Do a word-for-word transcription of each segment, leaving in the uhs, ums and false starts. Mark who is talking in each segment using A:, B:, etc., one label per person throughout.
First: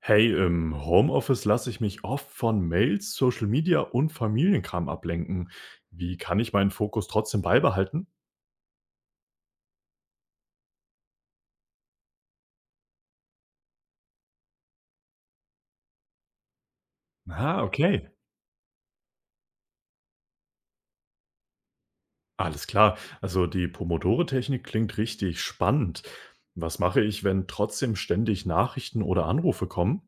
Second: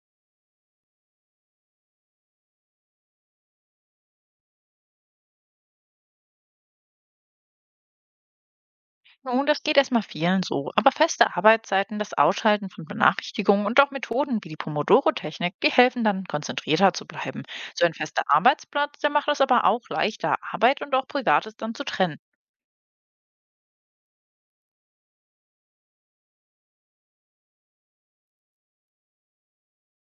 A: Hey, im Homeoffice lasse ich mich oft von Mails, Social Media und Familienkram ablenken. Wie kann ich meinen Fokus trotzdem beibehalten?
B: Nun, das geht erstmal vielen so, aber feste Arbeitszeiten, das Ausschalten von Benachrichtigungen und auch Methoden wie die Pomodoro-Technik, die helfen dann, konzentrierter zu bleiben.
A: Ah,
B: So ein
A: okay.
B: fester Arbeitsplatz, der macht es aber auch leichter, Arbeit und auch Privates dann zu trennen.
A: Alles klar. Also die Pomodore-Technik klingt richtig spannend. Was mache ich, wenn trotzdem ständig Nachrichten oder Anrufe kommen?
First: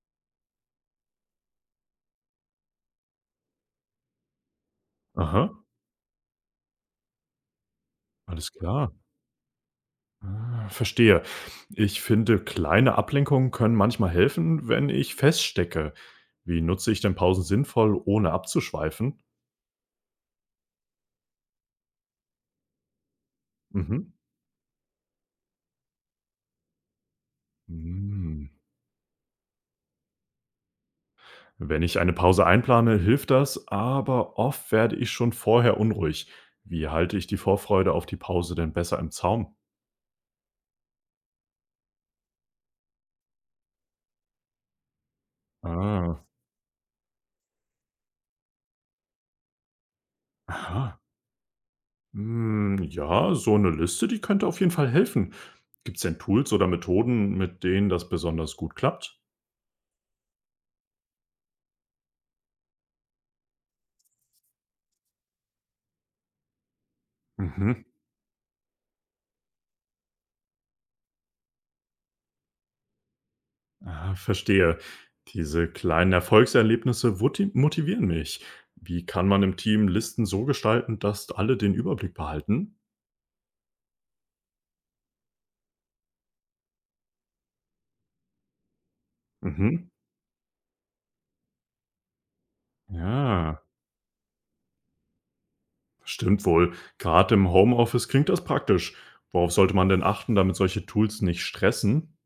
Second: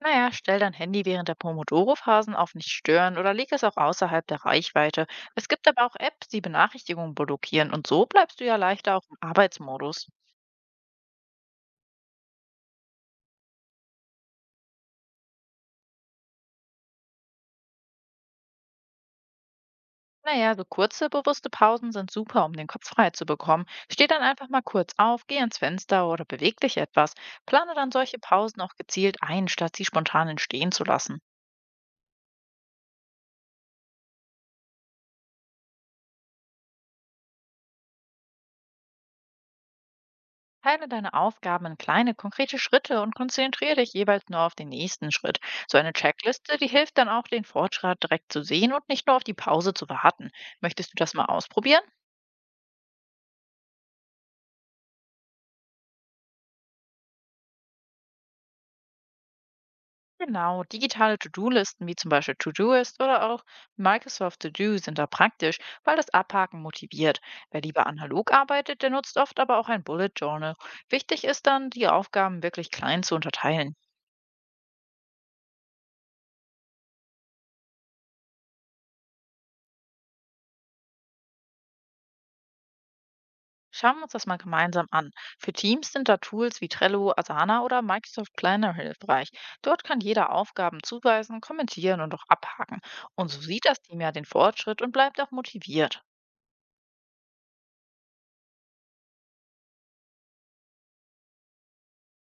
B: Naja, stell dein Handy während der Pomodoro-Phasen auf nicht stören oder leg es auch außerhalb der Reichweite. Es
A: Aha,
B: gibt aber auch Apps, die Benachrichtigungen blockieren und so bleibst du
A: alles
B: ja
A: klar.
B: leichter auch im Arbeitsmodus.
A: Ah, Verstehe. Ich finde, kleine Ablenkungen können manchmal helfen, wenn ich feststecke. Wie nutze ich denn Pausen sinnvoll, ohne abzuschweifen?
B: Naja, so kurze, bewusste Pausen sind super, um den Kopf frei zu bekommen. Steh
A: Mhm.
B: dann einfach mal kurz auf, geh ans Fenster oder beweg dich etwas. Plane dann solche
A: Mm.
B: Pausen auch gezielt ein, statt sie spontan entstehen zu lassen.
A: Wenn ich eine Pause einplane, hilft das, aber oft werde ich schon vorher unruhig. Wie halte ich die Vorfreude auf die Pause denn besser im Zaum?
B: Teile deine Aufgaben in kleine, konkrete Schritte und konzentriere dich jeweils nur auf den nächsten Schritt. So eine
A: Ah,
B: Checkliste, die hilft dann auch, den Fortschritt direkt zu sehen und nicht nur auf die Pause zu warten. Möchtest du
A: aha.
B: das mal ausprobieren?
A: Hm, ja, so eine Liste, die könnte auf jeden Fall helfen. Gibt es denn Tools oder Methoden, mit denen das besonders gut klappt?
B: Genau, digitale To-Do-Listen wie zum Beispiel Todoist oder auch Microsoft To-Do sind da praktisch, weil das Abhaken motiviert. Wer
A: Mhm.
B: lieber analog arbeitet, der nutzt oft aber auch ein Bullet Journal. Wichtig ist dann, die Aufgaben wirklich klein zu unterteilen.
A: Ah, verstehe. Diese kleinen Erfolgserlebnisse wuti- motivieren mich. Wie kann man im Team Listen so gestalten, dass alle den Überblick behalten?
B: Schauen wir uns das mal gemeinsam an. Für Teams sind da Tools wie Trello, Asana oder Microsoft Planner hilfreich. Dort
A: Mhm.
B: kann jeder Aufgaben zuweisen, kommentieren und auch abhaken. Und so
A: Ja.
B: sieht das Team ja den Fortschritt und bleibt auch motiviert.
A: Stimmt wohl. Gerade im Homeoffice klingt das praktisch. Worauf sollte man denn achten, damit solche Tools nicht stressen?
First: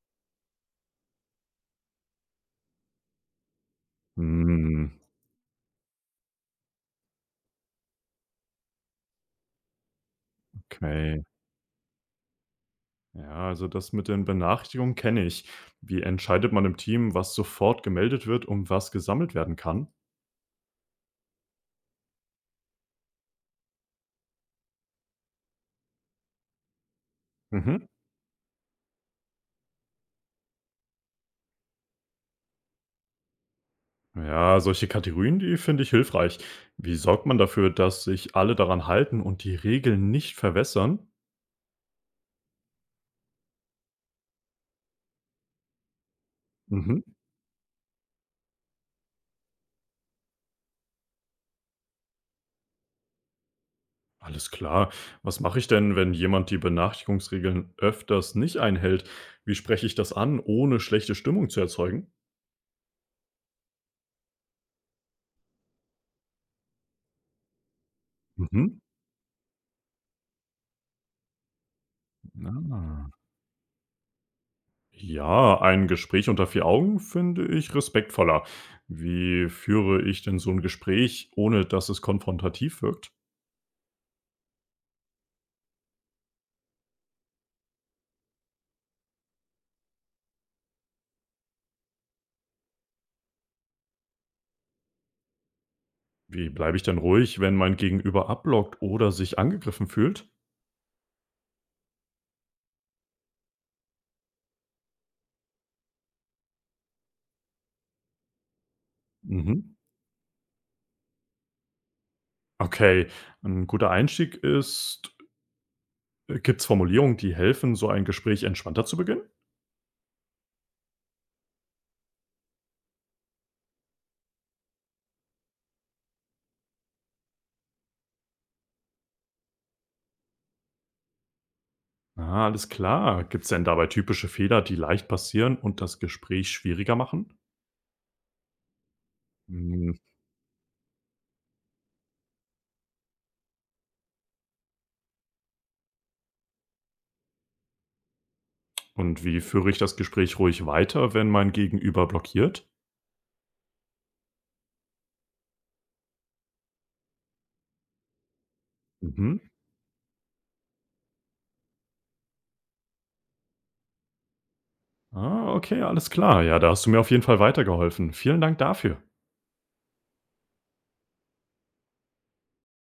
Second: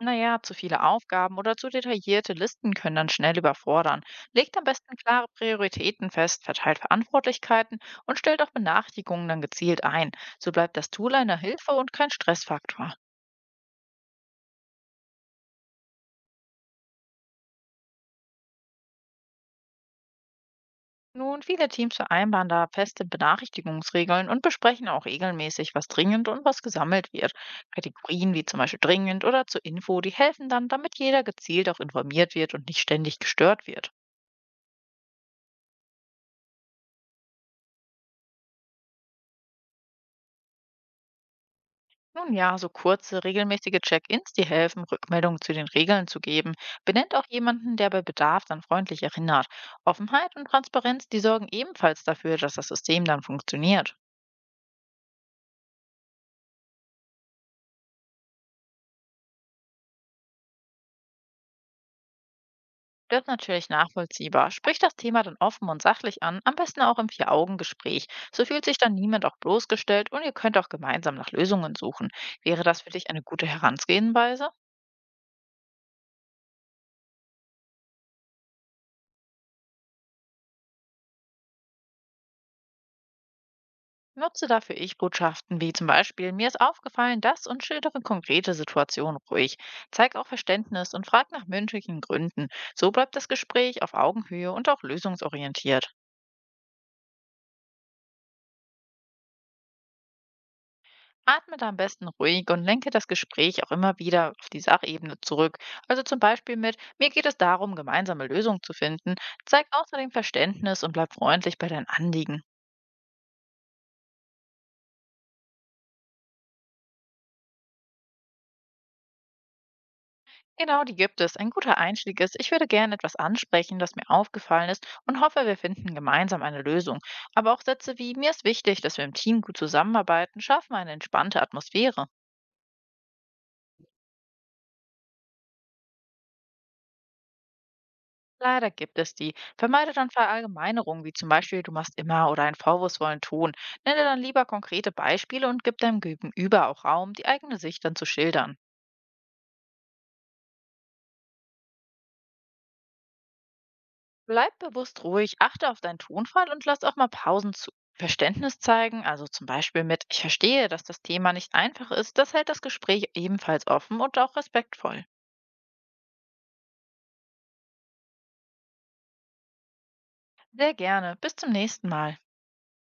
B: Naja, zu viele Aufgaben oder zu detaillierte Listen können dann schnell überfordern. Legt am
A: Hm,
B: besten klare Prioritäten fest, verteilt Verantwortlichkeiten und stellt auch Benachrichtigungen dann gezielt ein. So bleibt das Tool
A: okay.
B: eine Hilfe und kein Stressfaktor.
A: Ja, also das mit den Benachrichtigungen kenne ich. Wie entscheidet man im Team, was sofort gemeldet wird und was gesammelt werden kann?
B: Nun, viele Teams vereinbaren da feste Benachrichtigungsregeln und besprechen auch regelmäßig, was dringend und was gesammelt wird.
A: Mhm.
B: Kategorien wie zum Beispiel dringend oder zur Info, die helfen dann, damit jeder gezielt auch informiert wird und nicht ständig gestört wird.
A: Ja, solche Kategorien, die finde ich hilfreich. Wie sorgt man dafür, dass sich alle daran halten und die Regeln nicht verwässern?
B: Nun ja, so kurze, regelmäßige Check-ins, die helfen, Rückmeldungen zu den Regeln zu geben.
A: Mhm.
B: Benennt auch jemanden, der bei Bedarf dann freundlich erinnert. Offenheit und Transparenz, die sorgen ebenfalls dafür, dass das System dann funktioniert.
A: Alles klar. Was mache ich denn, wenn jemand die Benachrichtigungsregeln öfters nicht einhält? Wie spreche ich das an, ohne schlechte Stimmung zu erzeugen?
B: Bleibt natürlich nachvollziehbar. Spricht das Thema dann offen und sachlich an, am besten auch im Vier-Augen-Gespräch. So fühlt sich
A: Mhm.
B: dann niemand auch bloßgestellt und ihr könnt auch gemeinsam nach Lösungen suchen. Wäre das für dich
A: Ah.
B: eine gute Herangehensweise?
A: Ja, ein Gespräch unter vier Augen finde ich respektvoller. Wie führe ich denn so ein Gespräch, ohne dass es konfrontativ wirkt?
B: Nutze dafür Ich-Botschaften wie zum Beispiel, mir ist aufgefallen, das und schildere konkrete Situationen ruhig. Zeig auch Verständnis und frag nach mündlichen Gründen. So bleibt das Gespräch auf Augenhöhe und auch lösungsorientiert.
A: Wie bleibe ich denn ruhig, wenn mein Gegenüber abblockt oder sich angegriffen fühlt?
B: Atme da am besten ruhig und lenke das Gespräch auch immer wieder auf die Sachebene zurück. Also zum Beispiel mit, mir geht es darum, gemeinsame Lösungen zu finden. Zeig
A: Mhm.
B: außerdem Verständnis und bleib freundlich bei deinen Anliegen.
A: Okay, ein guter Einstieg ist, gibt es Formulierungen, die helfen, so ein Gespräch entspannter zu beginnen?
B: Genau, die gibt es. Ein guter Einstieg ist, ich würde gerne etwas ansprechen, das mir aufgefallen ist und hoffe, wir finden gemeinsam eine Lösung. Aber auch Sätze wie, mir ist wichtig, dass wir im Team gut zusammenarbeiten, schaffen eine entspannte Atmosphäre.
A: Ah, alles klar. Gibt es denn dabei typische Fehler, die leicht passieren und das Gespräch schwieriger machen?
B: Leider gibt es die.
A: Hm,
B: Vermeide dann Verallgemeinerungen, wie zum Beispiel, du machst immer oder einen vorwurfsvollen Ton. Nenne dann lieber konkrete Beispiele und gib deinem Gegenüber auch Raum, die eigene Sicht dann zu schildern.
A: Und wie führe ich das Gespräch ruhig weiter, wenn mein Gegenüber blockiert?
B: Bleib bewusst ruhig, achte auf deinen Tonfall und lass auch mal Pausen zu. Verständnis zeigen, also
A: Mhm.
B: zum Beispiel mit Ich verstehe, dass das Thema nicht einfach ist, das hält das Gespräch ebenfalls offen und auch respektvoll.
A: Ah, okay, alles klar. Ja, da hast du mir auf jeden Fall weitergeholfen. Vielen Dank dafür.
B: Sehr gerne, bis zum nächsten Mal.